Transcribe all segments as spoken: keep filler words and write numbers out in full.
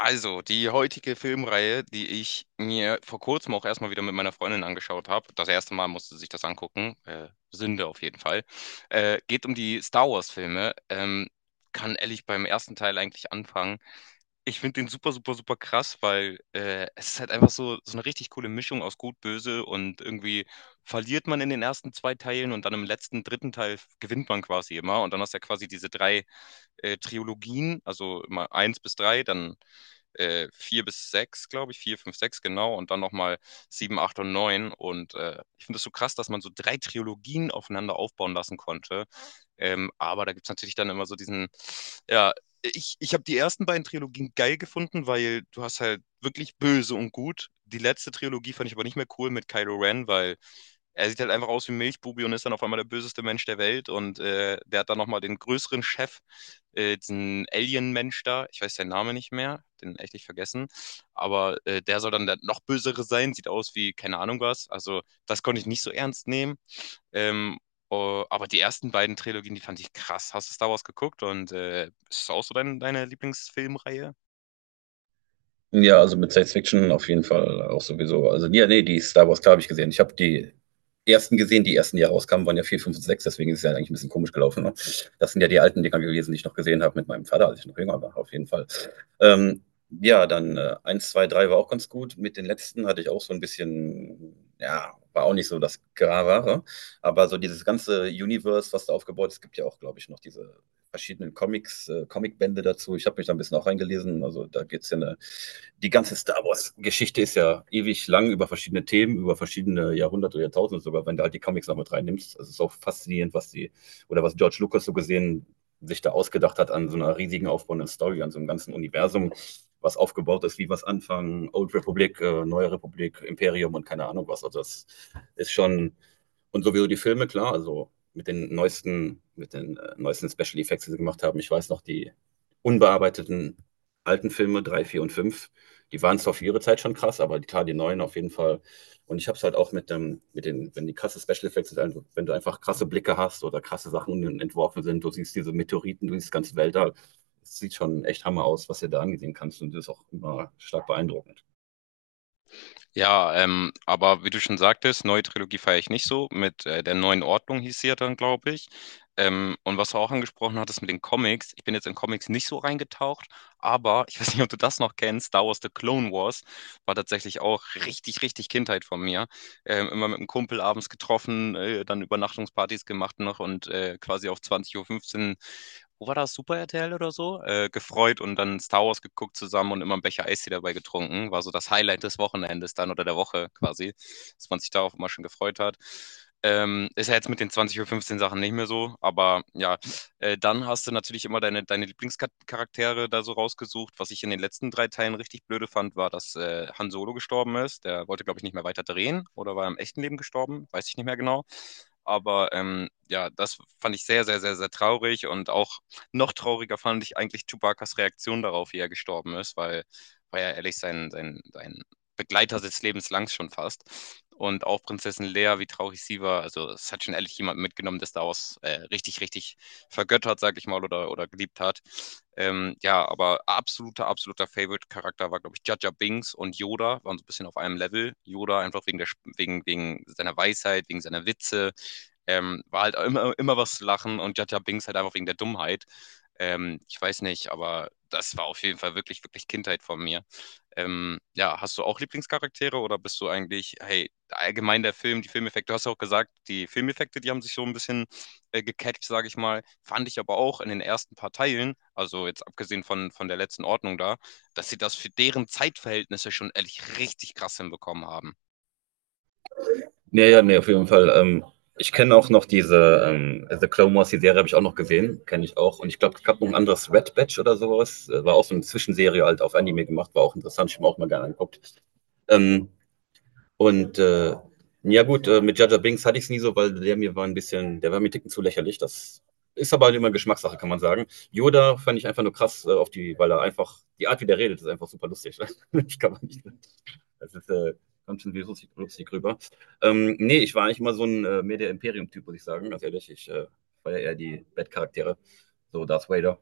Also, die heutige Filmreihe, die ich mir vor kurzem auch erstmal wieder mit meiner Freundin angeschaut habe, das erste Mal musste sie sich das angucken, äh, Sünde auf jeden Fall, äh, geht um die Star Wars-Filme. Ähm, kann ehrlich beim ersten Teil eigentlich anfangen. Ich finde den super, super, super krass, weil äh, es ist halt einfach so, so eine richtig coole Mischung aus Gut, Böse, und irgendwie verliert man in den ersten zwei Teilen und dann im letzten, dritten Teil gewinnt man quasi immer. Und dann hast du ja quasi diese drei äh, Trilogien, also immer eins bis drei, dann äh, vier bis sechs, glaube ich, vier fünf sechs, genau, und dann nochmal sieben acht und neun, und äh, ich finde es so krass, dass man so drei Trilogien aufeinander aufbauen lassen konnte. Ähm, aber da gibt es natürlich dann immer so diesen, ja, ich, ich habe die ersten beiden Trilogien geil gefunden, weil du hast halt wirklich böse und gut. Die letzte Trilogie fand ich aber nicht mehr cool mit Kylo Ren, weil er sieht halt einfach aus wie ein Milchbubi und ist dann auf einmal der böseste Mensch der Welt. Und äh, der hat dann nochmal den größeren Chef, äh, diesen Alien-Mensch da. Ich weiß seinen Namen nicht mehr, den echt nicht vergessen. Aber äh, der soll dann der noch bösere sein, sieht aus wie keine Ahnung was. Also, das konnte ich nicht so ernst nehmen. Ähm, oh, aber die ersten beiden Trilogien, die fand ich krass. Hast du Star Wars geguckt und äh, ist das auch so dein, deine Lieblingsfilmreihe? Ja, also mit Science Fiction auf jeden Fall auch sowieso. Also, ja, nee, die Star Wars, klar, habe ich gesehen. Ich habe die ersten gesehen, die ersten, die rauskamen, waren ja vier, fünf, und sechs, deswegen ist es ja eigentlich ein bisschen komisch gelaufen. Ne? Das sind ja die alten Dinger gewesen, die ich noch gesehen habe mit meinem Vater, als ich noch jünger war, auf jeden Fall. Ähm, ja, dann äh, eins, zwei, drei war auch ganz gut. Mit den letzten hatte ich auch so ein bisschen, ja, war auch nicht so das Gravere. Aber so dieses ganze Universe, was da aufgebaut ist, gibt ja auch, glaube ich, noch diese verschiedenen Comics, äh, Comicbände dazu. Ich habe mich da ein bisschen auch reingelesen. Also da geht es ja eine, die ganze Star Wars-Geschichte ist ja ewig lang über verschiedene Themen, über verschiedene Jahrhunderte oder Jahrtausende sogar, wenn du halt die Comics noch mit reinnimmst. Also, es ist auch faszinierend, was die, oder was George Lucas so gesehen, sich da ausgedacht hat an so einer riesigen aufbauenden Story, an so einem ganzen Universum, was aufgebaut ist, wie was anfangen, Old Republic, äh, Neue Republik, Imperium und keine Ahnung was. Also das ist schon, und sowieso die Filme, klar, also mit den neuesten, mit den äh, neuesten Special Effects, die sie gemacht haben. Ich weiß noch, die unbearbeiteten alten Filme, drei vier und fünf, die waren zwar für ihre Zeit schon krass, aber die, klar, die neuen auf jeden Fall. Und ich habe es halt auch mit, dem, mit den, wenn die krasse Special Effects sind, also wenn du einfach krasse Blicke hast oder krasse Sachen entworfen sind, du siehst diese Meteoriten, du siehst das ganze Wälder, es sieht schon echt Hammer aus, was du da ansehen kannst, und das ist auch immer stark beeindruckend. Ja, ähm, aber wie du schon sagtest, neue Trilogie feiere ich nicht so. Mit äh, der neuen Ordnung hieß sie ja dann, glaube ich. Ähm, und was du auch angesprochen hattest mit den Comics, ich bin jetzt in Comics nicht so reingetaucht, aber ich weiß nicht, ob du das noch kennst. Star Wars The Clone Wars war tatsächlich auch richtig, richtig Kindheit von mir. Ähm, immer mit einem Kumpel abends getroffen, äh, dann Übernachtungspartys gemacht noch und äh, quasi auf 20.15 Uhr fünfzehn, wo war das, Super R T L oder so, äh, gefreut und dann Star Wars geguckt zusammen und immer einen Becher Eistee dabei getrunken. War so das Highlight des Wochenendes dann oder der Woche quasi, dass man sich darauf immer schon gefreut hat. Ähm, ist ja jetzt mit den 20.15 Uhr fünfzehn Sachen nicht mehr so, aber ja, äh, dann hast du natürlich immer deine, deine Lieblingscharaktere da so rausgesucht. Was ich in den letzten drei Teilen richtig blöde fand, war, dass äh, Han Solo gestorben ist. Der wollte, glaube ich, nicht mehr weiter drehen oder war im echten Leben gestorben, weiß ich nicht mehr genau. Aber ähm, ja, das fand ich sehr, sehr, sehr, sehr traurig, und auch noch trauriger fand ich eigentlich Chewbacas Reaktion darauf, wie er gestorben ist, weil war ja ehrlich sein, sein, sein Begleiter des Lebens lang schon fast. Und auch Prinzessin Leia, wie traurig sie war. Also, es hat schon ehrlich jemand mitgenommen, der Star Wars äh, richtig, richtig vergöttert, sag ich mal, oder, oder geliebt hat. Ähm, ja, aber absoluter, absoluter Favorite-Charakter war, glaube ich, Jar Jar Binks und Yoda waren so ein bisschen auf einem Level. Yoda einfach wegen, der, wegen, wegen seiner Weisheit, wegen seiner Witze. Ähm, war halt immer, immer was zu lachen und Jar Jar Binks halt einfach wegen der Dummheit. Ähm, ich weiß nicht, aber das war auf jeden Fall wirklich, wirklich Kindheit von mir. Ähm, ja, hast du auch Lieblingscharaktere oder bist du eigentlich, hey, allgemein der Film, die Filmeffekte, du hast ja auch gesagt, die Filmeffekte, die haben sich so ein bisschen äh, gecatcht, sage ich mal, fand ich aber auch in den ersten paar Teilen, also jetzt abgesehen von, von der letzten Ordnung da, dass sie das für deren Zeitverhältnisse schon ehrlich richtig krass hinbekommen haben. Ja, ja, nee, auf jeden Fall. Ähm, ich kenne auch noch diese ähm, The Clone Wars, die Serie habe ich auch noch gesehen, kenne ich auch. Und ich glaube, es gab noch ein anderes Red Batch oder sowas. Äh, War auch so eine Zwischenserie halt auf Anime gemacht, war auch interessant, ich habe mir auch mal gerne angeguckt. Ähm, und äh, ja gut, äh, mit Jaja Binks hatte ich es nie so, weil der mir war ein bisschen, der war mir einen ticken zu lächerlich. Das ist aber halt immer Geschmackssache, kann man sagen. Yoda fand ich einfach nur krass äh, auf die, weil er einfach, die Art, wie der redet, ist einfach super lustig. Ich kann man nicht. Das ist, äh, kommt schon lustig, lustig rüber. Ähm, nee, ich war eigentlich immer so ein äh, mehr der Imperium-Typ, muss ich sagen. Ganz ehrlich, ich äh, war ja eher die Bad-Charaktere, so Darth Vader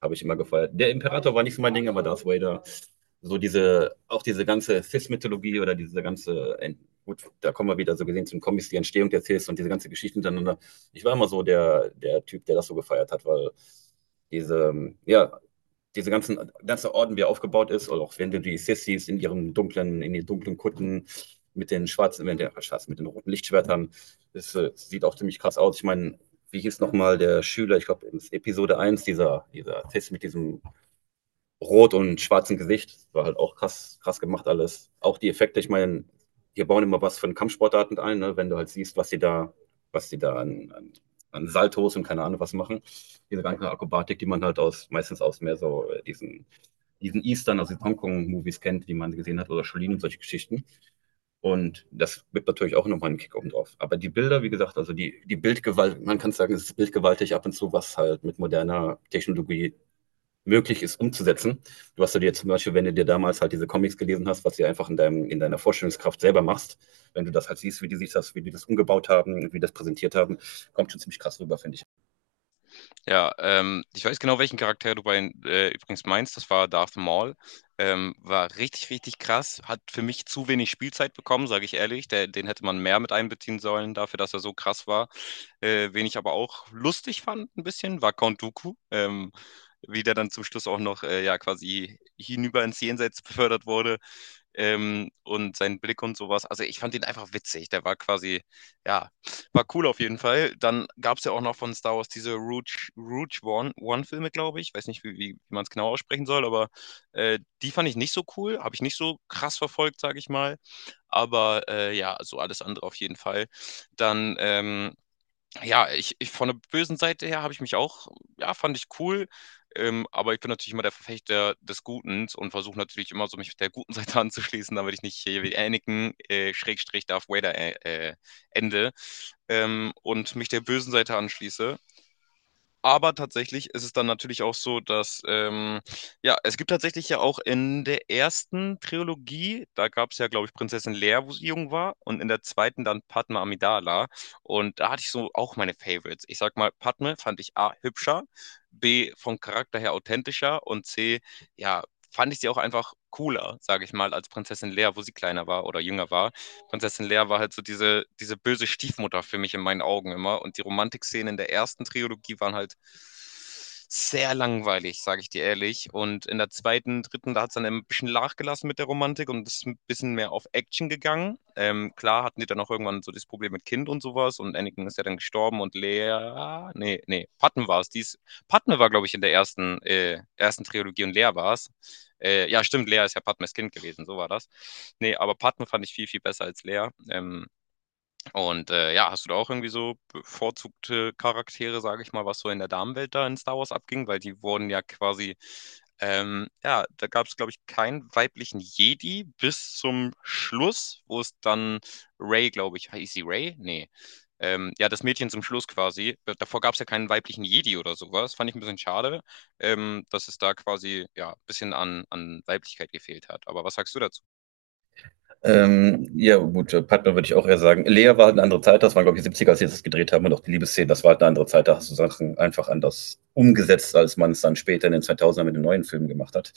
habe ich immer gefeiert. Der Imperator war nicht so mein Ding, aber Darth Vader. So diese, auch diese ganze Sith-Mythologie oder diese ganze, Ent- gut, da kommen wir wieder so gesehen zum Comics, die Entstehung der Sith und diese ganze Geschichte miteinander. Ich war immer so der, der Typ, der das so gefeiert hat, weil diese, ähm, ja, diese ganzen, ganze Orden, wie er aufgebaut ist, oder auch wenn du die Sissis in ihren dunklen, in den dunklen Kutten mit den schwarzen, mit den, schwarzen, mit den roten Lichtschwertern, das, äh, sieht auch ziemlich krass aus. Ich meine, wie hieß nochmal der Schüler, ich glaube, in Episode eins dieser, dieser Test mit diesem rot und schwarzem Gesicht. Das war halt auch krass, krass gemacht alles. Auch die Effekte, ich meine, wir bauen immer was von Kampfsportarten ein, ne? Wenn du halt siehst, was die da, was die da an, an, an Saltos und keine Ahnung was machen. Diese ganze Akrobatik, die man halt aus, meistens aus mehr so äh, diesen, diesen Eastern, also die Hongkong-Movies kennt, die man gesehen hat, oder Shaolin und solche Geschichten. Und das gibt natürlich auch nochmal einen Kick oben drauf. Aber die Bilder, wie gesagt, also die, die Bildgewalt, man kann sagen, es ist bildgewaltig ab und zu, was halt mit moderner Technologie möglich ist umzusetzen. Was, du hast ja dir zum Beispiel, wenn du dir damals halt diese Comics gelesen hast, was du einfach in, deinem, in deiner Vorstellungskraft selber machst, wenn du das halt siehst, wie die sich das, wie die das umgebaut haben, wie die das präsentiert haben, kommt schon ziemlich krass rüber, finde ich. Ja, ähm, ich weiß genau, welchen Charakter du bei, äh, übrigens meinst. Das war Darth Maul. Ähm, war richtig, richtig krass. Hat für mich zu wenig Spielzeit bekommen, sage ich ehrlich. Der, den hätte man mehr mit einbeziehen sollen, dafür, dass er so krass war. Äh, wen ich aber auch lustig fand, ein bisschen, war Count Dooku. Ähm, wie der dann zum Schluss auch noch äh, ja, quasi hinüber ins Jenseits befördert wurde, ähm, und sein Blick und sowas. Also ich fand ihn einfach witzig. Der war quasi, ja, war cool auf jeden Fall. Dann gab es ja auch noch von Star Wars diese Rouge, Rouge One, One-Filme, glaube ich. Weiß nicht, wie, wie, wie man es genau aussprechen soll, aber äh, die fand ich nicht so cool. Habe ich nicht so krass verfolgt, sage ich mal. Aber äh, ja, so alles andere auf jeden Fall. Dann ähm, ja, ich ich von der bösen Seite her habe ich mich auch, ja, fand ich cool, ähm, aber ich bin natürlich immer der Verfechter des Guten und versuche natürlich immer so, mich der guten Seite anzuschließen, damit ich nicht hier wie Anakin, äh, Schrägstrich Darth Vader, äh, äh, ende, ähm, und mich der bösen Seite anschließe. Aber tatsächlich ist es dann natürlich auch so, dass, ähm, ja, es gibt tatsächlich ja auch in der ersten Trilogie, da gab es ja, glaube ich, Prinzessin Leia, wo sie jung war, und in der zweiten dann Padme Amidala. Und da hatte ich so auch meine Favorites. Ich sag mal, Padme fand ich A, hübscher, B, vom Charakter her authentischer und C, ja, fand ich sie auch einfach cooler, sage ich mal, als Prinzessin Leia, wo sie kleiner war oder jünger war. Prinzessin Leia war halt so diese, diese böse Stiefmutter für mich in meinen Augen immer. Und die Romantikszenen in der ersten Trilogie waren halt sehr langweilig, sage ich dir ehrlich. Und in der zweiten, dritten, da hat es dann ein bisschen nachgelassen mit der Romantik und ist ein bisschen mehr auf Action gegangen. Ähm, klar hatten die dann auch irgendwann so das Problem mit Kind und sowas, und Anakin ist ja dann gestorben und Leia, nee, nee, Patten war es, die ist Padme war, glaube ich, in der ersten, äh, ersten Trilogie und Lea war es. Äh, ja, stimmt, Lea ist ja Padmes Kind gewesen, so war das. Nee, aber Padme fand ich viel, viel besser als Lea. Ähm, und äh, ja, hast du da auch irgendwie so bevorzugte Charaktere, sage ich mal, was so in der Damenwelt da in Star Wars abging? Weil die wurden ja quasi, ähm, ja, da gab es, glaube ich, keinen weiblichen Jedi bis zum Schluss, wo es dann Rey, glaube ich, hieß sie Rey? Nee. Ähm, ja, das Mädchen zum Schluss quasi. Davor gab es ja keinen weiblichen Jedi oder sowas. Fand ich ein bisschen schade, ähm, dass es da quasi ja ein bisschen an, an Weiblichkeit gefehlt hat. Aber was sagst du dazu? Ähm, ja, gut, äh, Padme würde ich auch eher sagen. Lea war halt eine andere Zeit, das waren, glaube ich, die siebziger als sie das gedreht haben, und auch die Liebesszenen, das war halt eine andere Zeit, da hast du Sachen einfach anders umgesetzt, als man es dann später in den zweitausendern mit den neuen Filmen gemacht hat.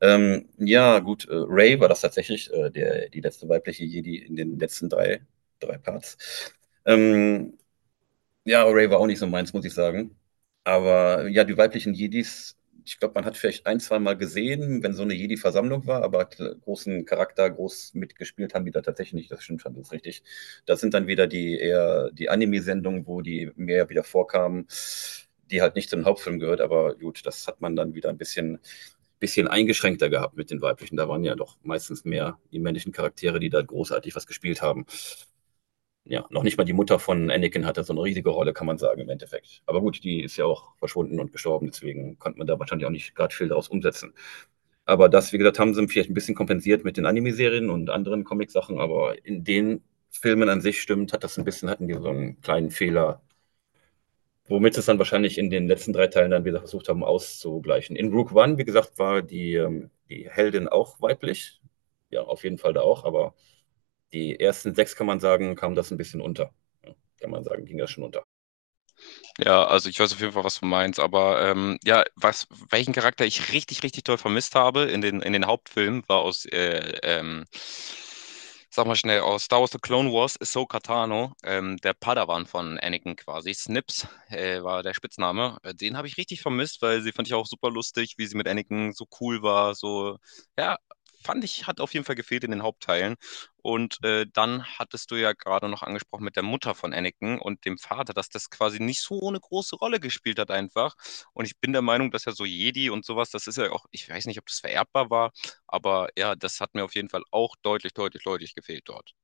Ähm, ja, gut, äh, Ray war das tatsächlich, äh, der, die letzte weibliche Jedi in den letzten drei, drei Parts. Ähm, ja, Ray war auch nicht so meins, muss ich sagen. Aber ja, die weiblichen Jedis, ich glaube, man hat vielleicht ein, zwei Mal gesehen, wenn so eine Jedi-Versammlung war, aber kl- großen Charakter, groß mitgespielt haben die da tatsächlich nicht. Das stimmt schon, das ist richtig. Das sind dann wieder die eher die Anime-Sendungen, wo die mehr wieder vorkamen, die halt nicht zum Hauptfilm gehört, aber gut, das hat man dann wieder ein bisschen, bisschen eingeschränkter gehabt mit den weiblichen. Da waren ja doch meistens mehr die männlichen Charaktere, die da großartig was gespielt haben. Ja, noch nicht mal die Mutter von Anakin hatte so eine riesige Rolle, kann man sagen, im Endeffekt. Aber gut, die ist ja auch verschwunden und gestorben, deswegen konnte man da wahrscheinlich auch nicht gerade viel daraus umsetzen. Aber das, wie gesagt, haben sie vielleicht ein bisschen kompensiert mit den Anime-Serien und anderen Comic-Sachen, aber in den Filmen an sich stimmt, hat das ein bisschen, hatten die so einen kleinen Fehler, womit sie es dann wahrscheinlich in den letzten drei Teilen dann wieder versucht haben auszugleichen. In Rogue One, wie gesagt, war die, ähm, die Heldin auch weiblich. Ja, auf jeden Fall da auch, aber die ersten sechs, kann man sagen, kam das ein bisschen unter. Ja, kann man sagen, ging das schon unter. Ja, also ich weiß auf jeden Fall, was du meinst, aber ähm, ja, was, welchen Charakter ich richtig, richtig toll vermisst habe in den, in den Hauptfilmen, war aus, äh, ähm, sag mal schnell, aus Star Wars The Clone Wars, Ahsoka Tano, ähm, der Padawan von Anakin quasi, Snips äh, war der Spitzname. Äh, Den habe ich richtig vermisst, weil sie fand ich auch super lustig, wie sie mit Anakin so cool war, so, ja, fand ich, hat auf jeden Fall gefehlt in den Hauptteilen. Und äh, dann hattest du ja gerade noch angesprochen mit der Mutter von Anakin und dem Vater, dass das quasi nicht so eine große Rolle gespielt hat einfach. Und ich bin der Meinung, dass ja so Jedi und sowas, das ist ja auch, ich weiß nicht, ob das vererbbar war, aber ja, das hat mir auf jeden Fall auch deutlich, deutlich, deutlich gefehlt dort.